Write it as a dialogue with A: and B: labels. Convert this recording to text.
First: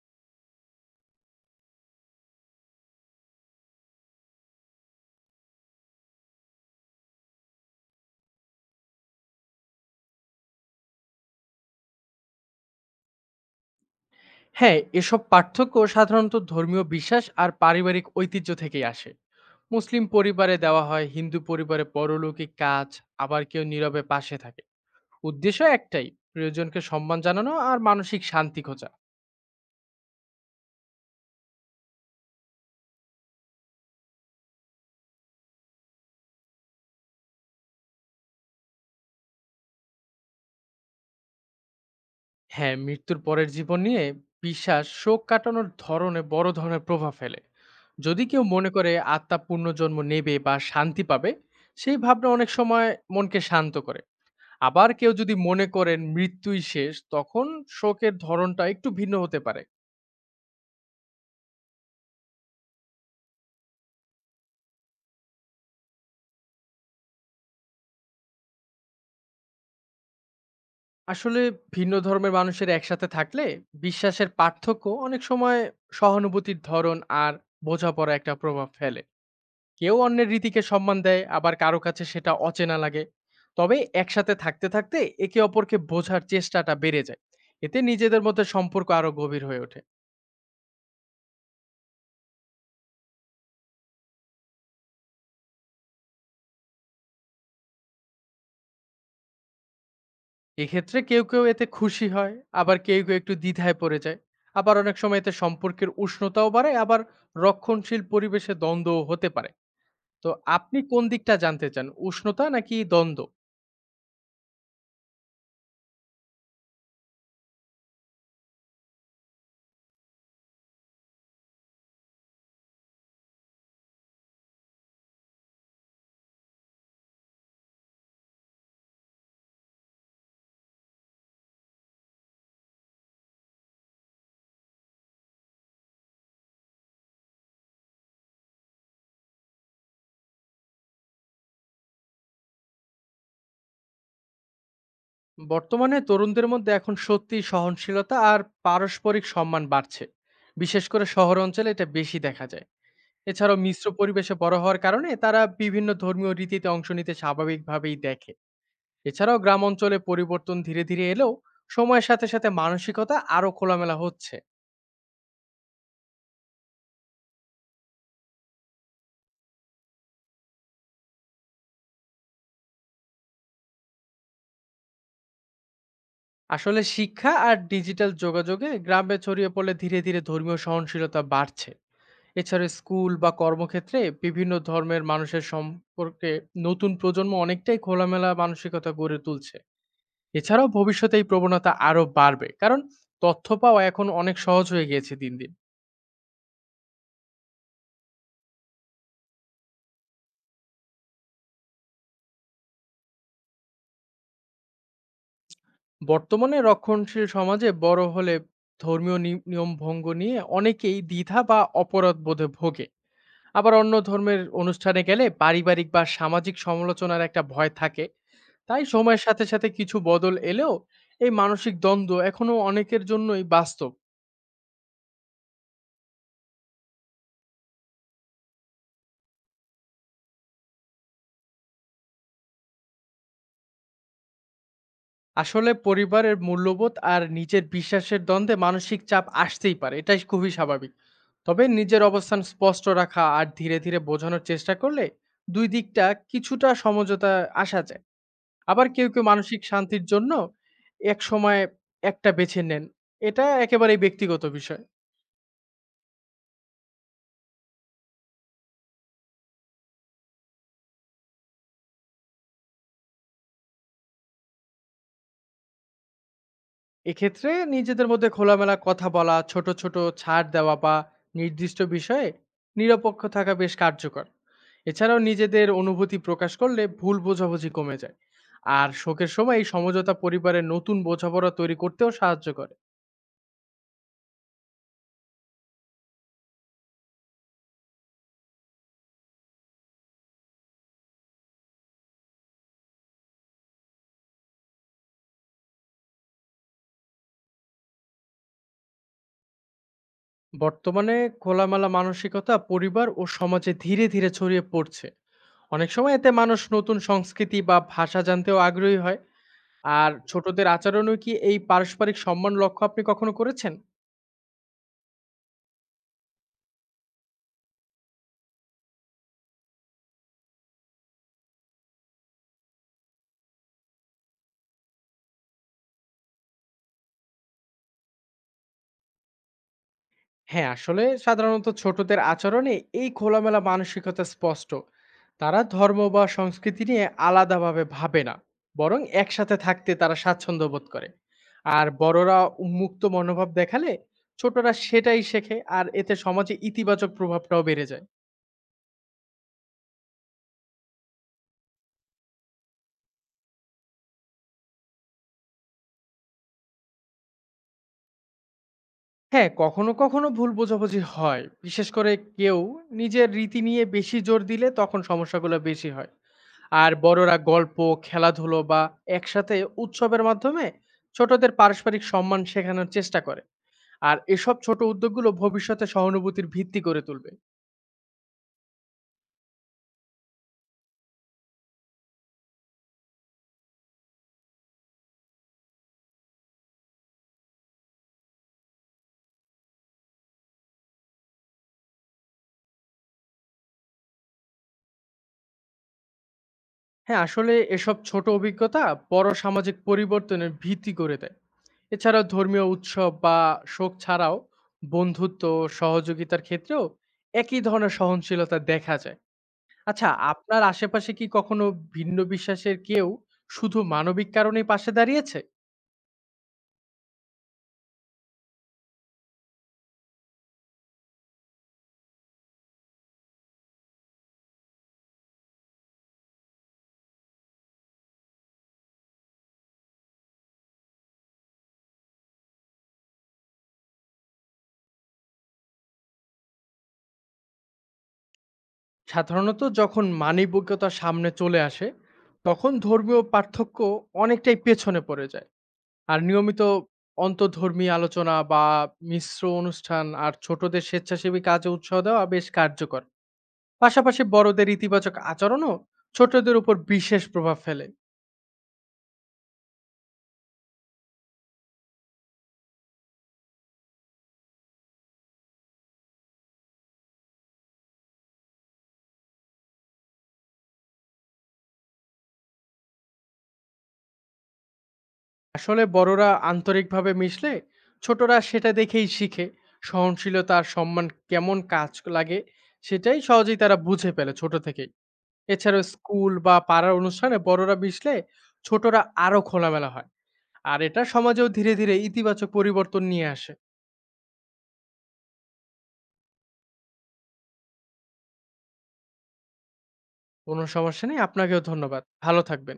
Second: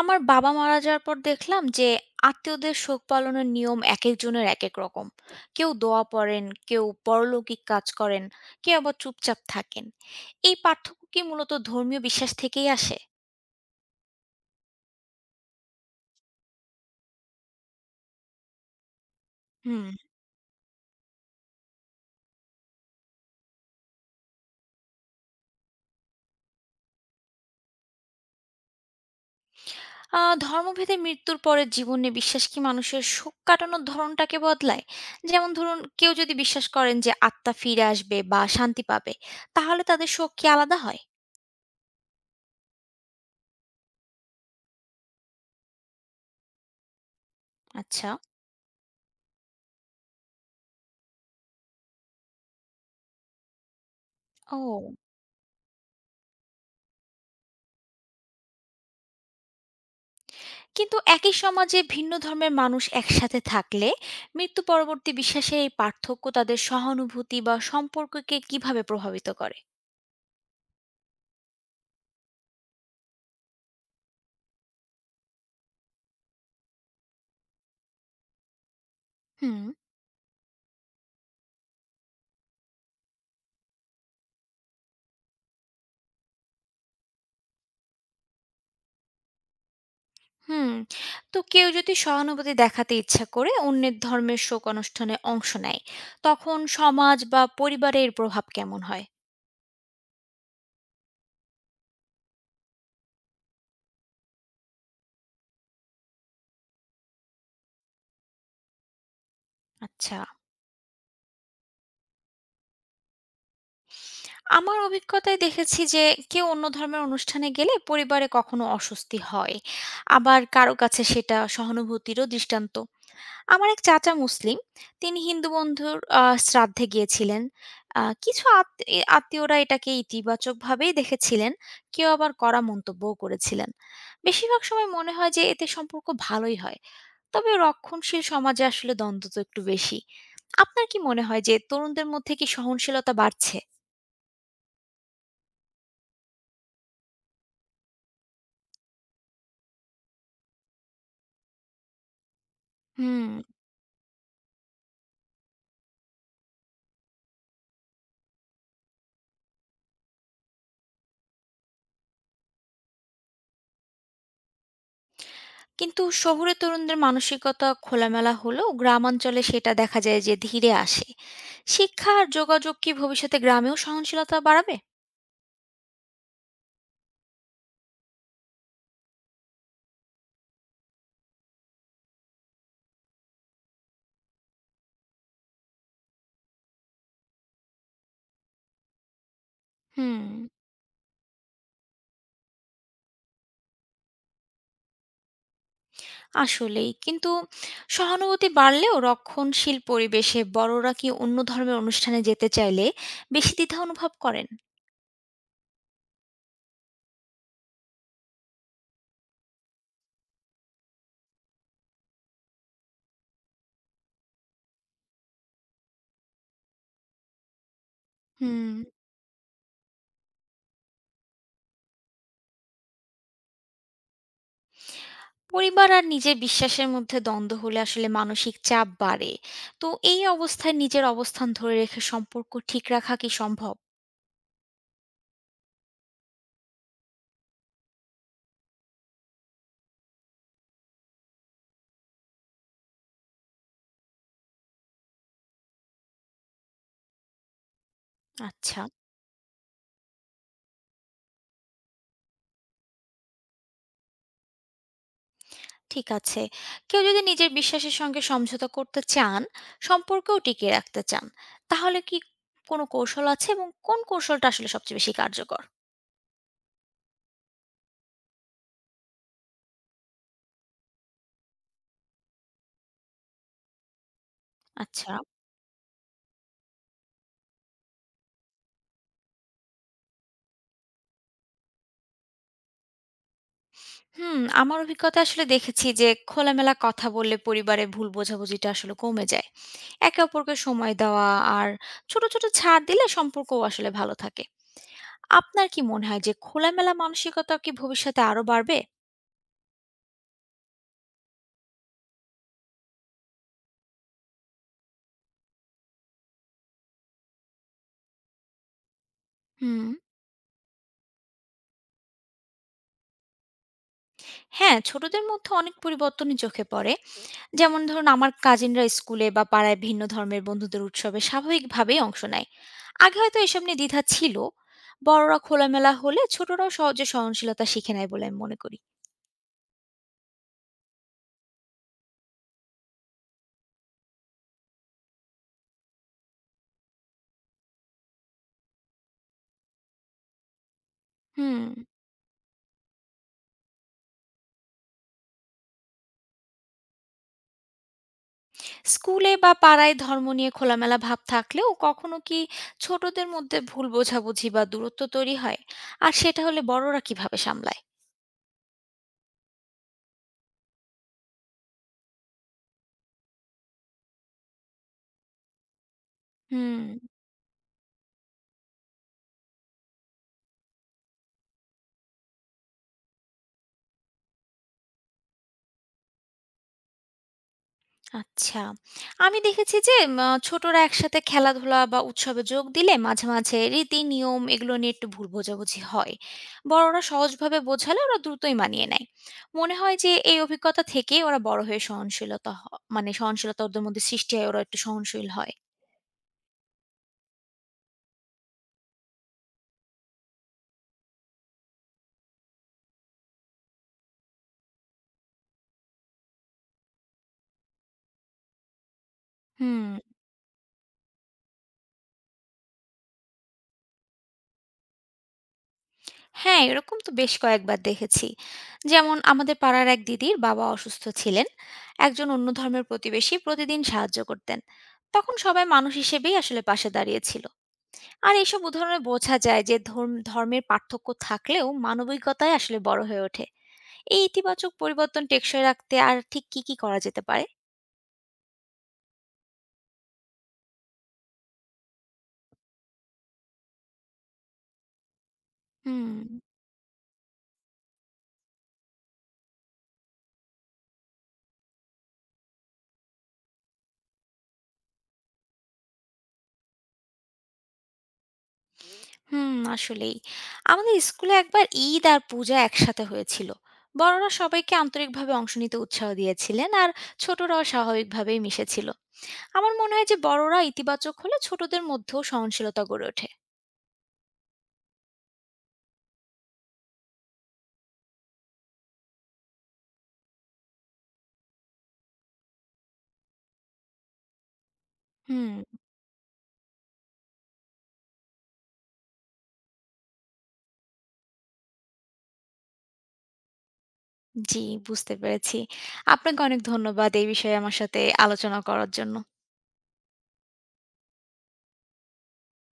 A: আমার বাবা মারা যাওয়ার পর দেখলাম যে আত্মীয়দের শোক পালনের নিয়ম এক একজনের এক এক রকম। কেউ দোয়া পড়েন, কেউ পরলৌকিক কাজ করেন, কেউ আবার চুপচাপ থাকেন। এই পার্থক্য কি মূলত ধর্মীয় বিশ্বাস থেকেই আসে?
B: হ্যাঁ, এসব পার্থক্য সাধারণত ধর্মীয় বিশ্বাস আর পারিবারিক ঐতিহ্য থেকেই আসে।
A: হুম।
B: মুসলিম পরিবারে দেওয়া হয়, হিন্দু পরিবারে পরলৌকিক কাজ, আবার কেউ নীরবে পাশে থাকে। উদ্দেশ্য একটাই, প্রিয়জনকে সম্মান জানানো আর মানসিক শান্তি খোঁজা।
A: ধর্মভেদে মৃত্যুর পরে জীবনে বিশ্বাস কি মানুষের শোক কাটানোর ধরনটাকে বদলায়? যেমন ধরুন, কেউ যদি বিশ্বাস করেন যে আত্মা ফিরে আসবে বা শান্তি পাবে, তাহলে তাদের শোক কি আলাদা হয়?
B: হ্যাঁ, মৃত্যুর পরের জীবন নিয়ে বিশ্বাস শোক কাটানোর ধরনে বড় ধরনের প্রভাব ফেলে।
A: আচ্ছা।
B: যদি কেউ মনে করে আত্মা পুনর্জন্ম নেবে বা শান্তি পাবে, সেই ভাবনা অনেক সময় মনকে শান্ত করে। আবার
A: ও।
B: কেউ যদি মনে করেন মৃত্যুই শেষ, তখন শোকের ধরনটা একটু ভিন্ন হতে পারে।
A: কিন্তু একই সমাজে ভিন্ন ধর্মের মানুষ একসাথে থাকলে মৃত্যু পরবর্তী বিশ্বাসের এই পার্থক্য তাদের সহানুভূতি বা সম্পর্ককে কিভাবে প্রভাবিত করে?
B: আসলে ভিন্ন ধর্মের মানুষের একসাথে থাকলে বিশ্বাসের পার্থক্য অনেক সময় সহানুভূতির ধরন আর বোঝাপড়া একটা প্রভাব ফেলে।
A: হুম।
B: কেউ অন্যের রীতিকে সম্মান দেয়, আবার কারো কাছে সেটা অচেনা লাগে। তবে একসাথে থাকতে থাকতে একে অপরকে বোঝার চেষ্টাটা বেড়ে যায়। এতে নিজেদের মধ্যে সম্পর্ক আরো গভীর হয়ে ওঠে।
A: হুম। তো কেউ যদি সহানুভূতি দেখাতে ইচ্ছা করে অন্যের ধর্মের শোক অনুষ্ঠানে অংশ নেয়, তখন সমাজ বা পরিবারের প্রভাব কেমন হয়?
B: এক্ষেত্রে কেউ কেউ এতে খুশি হয়, আবার কেউ কেউ একটু দ্বিধায় পড়ে যায়। আবার অনেক সময় এতে সম্পর্কের উষ্ণতাও বাড়ে, আবার রক্ষণশীল পরিবেশে দ্বন্দ্বও হতে পারে।
A: আচ্ছা।
B: তো আপনি কোন দিকটা জানতে চান, উষ্ণতা নাকি দ্বন্দ্ব?
A: আমার অভিজ্ঞতায় দেখেছি যে কেউ অন্য ধর্মের অনুষ্ঠানে গেলে পরিবারে কখনো অস্বস্তি হয়, আবার কারো কাছে সেটা সহানুভূতিরও দৃষ্টান্ত। আমার এক চাচা মুসলিম। তিনি হিন্দু বন্ধুর শ্রাদ্ধে গিয়েছিলেন। আ কিছু আত এ আত্মীয়রা এটাকে ইতিবাচকভাবেই দেখেছিলেন। কেউ আবার কড়া মন্তব্যও করেছিলেন। বেশিরভাগ সময় মনে হয় যে এতে সম্পর্ক ভালোই হয়। তবে রক্ষণশীল সমাজে আসলে দ্বন্দ্ব তো একটু বেশি। আপনার কি মনে হয় যে তরুণদের মধ্যে কি সহনশীলতা বাড়ছে?
B: বর্তমানে তরুণদের মধ্যে এখন সত্যি সহনশীলতা আর পারস্পরিক সম্মান বাড়ছে, বিশেষ করে শহর অঞ্চলে এটা বেশি দেখা যায়।
A: হুম।
B: এছাড়াও মিশ্র পরিবেশে বড় হওয়ার কারণে তারা বিভিন্ন ধর্মীয় রীতিতে অংশ নিতে স্বাভাবিকভাবেই দেখে। এছাড়াও গ্রাম অঞ্চলে পরিবর্তন ধীরে ধীরে এলেও সময়ের সাথে সাথে মানসিকতা আরো খোলামেলা হচ্ছে।
A: কিন্তু শহুরে তরুণদের মানসিকতা খোলামেলা হলেও গ্রামাঞ্চলে সেটা দেখা যায় যে ধীরে আসে। শিক্ষা আর যোগাযোগ কি ভবিষ্যতে গ্রামেও সহনশীলতা বাড়াবে?
B: আসলে শিক্ষা আর ডিজিটাল যোগাযোগে গ্রামে ছড়িয়ে পড়লে ধীরে ধীরে ধর্মীয় সহনশীলতা বাড়ছে। এছাড়া স্কুল বা কর্মক্ষেত্রে বিভিন্ন ধর্মের মানুষের সম্পর্কে নতুন প্রজন্ম অনেকটাই খোলামেলা মানসিকতা গড়ে তুলছে।
A: হুম।
B: এছাড়াও ভবিষ্যতে এই প্রবণতা আরো বাড়বে, কারণ তথ্য পাওয়া এখন অনেক সহজ হয়ে গিয়েছে দিন দিন।
A: আসলেই। কিন্তু সহানুভূতি বাড়লেও রক্ষণশীল পরিবেশে বড়রা কি অন্য ধর্মের অনুষ্ঠানে যেতে চাইলে বেশি দ্বিধা অনুভব করেন?
B: বর্তমানে রক্ষণশীল সমাজে বড় হলে ধর্মীয় নিয়ম ভঙ্গ নিয়ে অনেকেই দ্বিধা বা অপরাধ বোধে ভোগে। আবার অন্য ধর্মের অনুষ্ঠানে গেলে পারিবারিক বা সামাজিক সমালোচনার একটা ভয় থাকে।
A: হুম।
B: তাই সময়ের সাথে সাথে কিছু বদল এলেও এই মানসিক দ্বন্দ্ব এখনো অনেকের জন্যই বাস্তব।
A: পরিবার আর নিজের বিশ্বাসের মধ্যে দ্বন্দ্ব হলে আসলে মানসিক চাপ বাড়ে। তো এই অবস্থায় নিজের অবস্থান ধরে রেখে সম্পর্ক ঠিক রাখা কি সম্ভব?
B: আসলে পরিবারের মূল্যবোধ আর নিজের বিশ্বাসের দ্বন্দ্বে মানসিক চাপ আসতেই পারে, এটাই খুবই স্বাভাবিক। তবে নিজের অবস্থান স্পষ্ট রাখা আর ধীরে ধীরে বোঝানোর চেষ্টা করলে দুই দিকটা কিছুটা সমঝোতা আসা যায়।
A: আচ্ছা,
B: আবার কেউ কেউ মানসিক শান্তির জন্য এক সময় একটা বেছে নেন। এটা একেবারেই ব্যক্তিগত বিষয়।
A: ঠিক আছে। কেউ যদি নিজের বিশ্বাসের সঙ্গে সমঝোতা করতে চান, সম্পর্কও টিকিয়ে রাখতে চান, তাহলে কি কোনো কৌশল আছে এবং কোন কৌশলটা আসলে সবচেয়ে বেশি কার্যকর?
B: এক্ষেত্রে নিজেদের মধ্যে খোলামেলা কথা বলা, ছোট ছোট ছাড় দেওয়া বা নির্দিষ্ট বিষয়ে নিরপেক্ষ থাকা বেশ কার্যকর।
A: আচ্ছা।
B: এছাড়াও নিজেদের অনুভূতি প্রকাশ করলে ভুল বোঝাবুঝি কমে যায়। আর শোকের সময় এই সমঝোতা পরিবারের নতুন বোঝাপড়া তৈরি করতেও সাহায্য করে।
A: হুম, আমার অভিজ্ঞতায় আসলে দেখেছি যে খোলামেলা কথা বললে পরিবারে ভুল বোঝাবুঝিটা আসলে কমে যায়। একে অপরকে সময় দেওয়া আর ছোট, ছোট ছাড় দিলে সম্পর্কও আসলে ভালো থাকে। আপনার কি মনে হয় যে খোলামেলা মানসিকতা কি ভবিষ্যতে আরো বাড়বে?
B: বর্তমানে খোলামেলা মানসিকতা পরিবার ও সমাজে ধীরে ধীরে ছড়িয়ে পড়ছে। অনেক সময় এতে মানুষ নতুন সংস্কৃতি বা ভাষা জানতেও আগ্রহী হয়।
A: হুম।
B: আর ছোটদের আচরণও কি এই পারস্পরিক সম্মান লক্ষ্য আপনি কখনো করেছেন?
A: হ্যাঁ, ছোটদের মধ্যে অনেক পরিবর্তনই চোখে পড়ে। যেমন ধরুন, আমার কাজিনরা স্কুলে বা পাড়ায় ভিন্ন ধর্মের বন্ধুদের উৎসবে স্বাভাবিকভাবেই অংশ নেয়। আগে হয়তো এসব নিয়ে দ্বিধা ছিল। বড়রা খোলামেলা হলে ছোটরাও সহজে সহনশীলতা শিখে নেয় বলে আমি মনে করি।
B: হ্যাঁ, আসলে সাধারণত ছোটদের আচরণে এই খোলামেলা মানসিকতা স্পষ্ট। তারা ধর্ম বা সংস্কৃতি নিয়ে আলাদাভাবে ভাবে না, বরং একসাথে থাকতে তারা স্বাচ্ছন্দ্য বোধ করে।
A: হুম।
B: আর বড়রা উন্মুক্ত মনোভাব দেখালে ছোটরা সেটাই শেখে, আর এতে সমাজে ইতিবাচক প্রভাবটাও বেড়ে যায়।
A: স্কুলে বা পাড়ায় ধর্ম নিয়ে খোলামেলা ভাব থাকলেও কখনো কি ছোটদের মধ্যে ভুল বোঝাবুঝি বা দূরত্ব তৈরি হয়? আর সেটা হলে বড়রা কিভাবে সামলায়?
B: হ্যাঁ, কখনো কখনো ভুল বোঝাবুঝি হয়। বিশেষ করে কেউ নিজের রীতি নিয়ে বেশি জোর দিলে তখন সমস্যাগুলো বেশি হয়।
A: হুম।
B: আর বড়রা গল্প, খেলাধুলো বা একসাথে উৎসবের মাধ্যমে ছোটদের পারস্পরিক সম্মান শেখানোর চেষ্টা করে। আর এসব ছোট উদ্যোগগুলো ভবিষ্যতে সহানুভূতির ভিত্তি করে তুলবে।
A: আচ্ছা। আমি দেখেছি যে ছোটরা একসাথে খেলাধুলা বা উৎসবে যোগ দিলে মাঝে মাঝে রীতি নিয়ম এগুলো নিয়ে একটু ভুল বোঝাবুঝি হয়। বড়রা সহজভাবে বোঝালে ওরা দ্রুতই মানিয়ে নেয়। মনে হয় যে এই অভিজ্ঞতা থেকেই ওরা বড় হয়ে সহনশীলতা হ- মানে সহনশীলতা ওদের মধ্যে সৃষ্টি হয়, ওরা একটু সহনশীল হয়।
B: হ্যাঁ, আসলে এসব ছোট অভিজ্ঞতা বড় সামাজিক পরিবর্তনের ভিত্তি করে দেয়। এছাড়াও ধর্মীয় উৎসব বা শোক ছাড়াও বন্ধুত্ব ও সহযোগিতার ক্ষেত্রেও একই ধরনের সহনশীলতা দেখা যায়।
A: হুম।
B: আচ্ছা, আপনার আশেপাশে কি কখনো ভিন্ন বিশ্বাসের কেউ শুধু মানবিক কারণেই পাশে দাঁড়িয়েছে?
A: হ্যাঁ, এরকম তো বেশ কয়েকবার দেখেছি। যেমন, আমাদের পাড়ার এক দিদির বাবা অসুস্থ ছিলেন। একজন অন্য ধর্মের প্রতিবেশী প্রতিদিন সাহায্য করতেন। তখন সবাই মানুষ হিসেবেই আসলে পাশে দাঁড়িয়েছিল। আর এইসব উদাহরণে বোঝা যায় যে ধর্মের পার্থক্য থাকলেও মানবিকতাই আসলে বড় হয়ে ওঠে। এই ইতিবাচক পরিবর্তন টেকসই রাখতে আর ঠিক কী, কী করা যেতে পারে?
B: সাধারণত যখন মানবিকতা সামনে চলে আসে, তখন ধর্মীয় পার্থক্য অনেকটাই পেছনে পড়ে যায়।
A: হুম।
B: আর নিয়মিত অন্তঃধর্মী আলোচনা বা মিশ্র অনুষ্ঠান আর ছোটদের স্বেচ্ছাসেবী কাজে উৎসাহ দেওয়া বেশ কার্যকর। পাশাপাশি বড়দের ইতিবাচক আচরণও ছোটদের উপর বিশেষ প্রভাব ফেলে।
A: হুম। আসলেই। আমাদের স্কুলে একবার ঈদ আর পূজা একসাথে হয়েছিল। বড়রা সবাইকে আন্তরিকভাবে অংশ নিতে উৎসাহ দিয়েছিলেন আর ছোটরাও স্বাভাবিকভাবেই মিশেছিল। আমার মনে হয় যে বড়রা ইতিবাচক হলে ছোটদের মধ্যেও সহনশীলতা গড়ে ওঠে।
B: আসলে বড়রা আন্তরিকভাবে মিশলে ছোটরা সেটা দেখেই শিখে। সহনশীলতা আর সম্মান কেমন কাজ লাগে সেটাই সহজেই তারা বুঝে ফেলে ছোট থেকেই।
A: হুম।
B: এছাড়াও স্কুল বা পাড়ার অনুষ্ঠানে বড়রা মিশলে ছোটরা আরো খোলামেলা হয়, আর এটা সমাজেও ধীরে ধীরে ইতিবাচক পরিবর্তন নিয়ে আসে।
A: জি। বুঝতে পেরেছি। আপনাকে অনেক ধন্যবাদ এই বিষয়ে আমার সাথে আলোচনা করার জন্য।
B: কোনো সমস্যা নেই, আপনাকেও ধন্যবাদ, ভালো থাকবেন।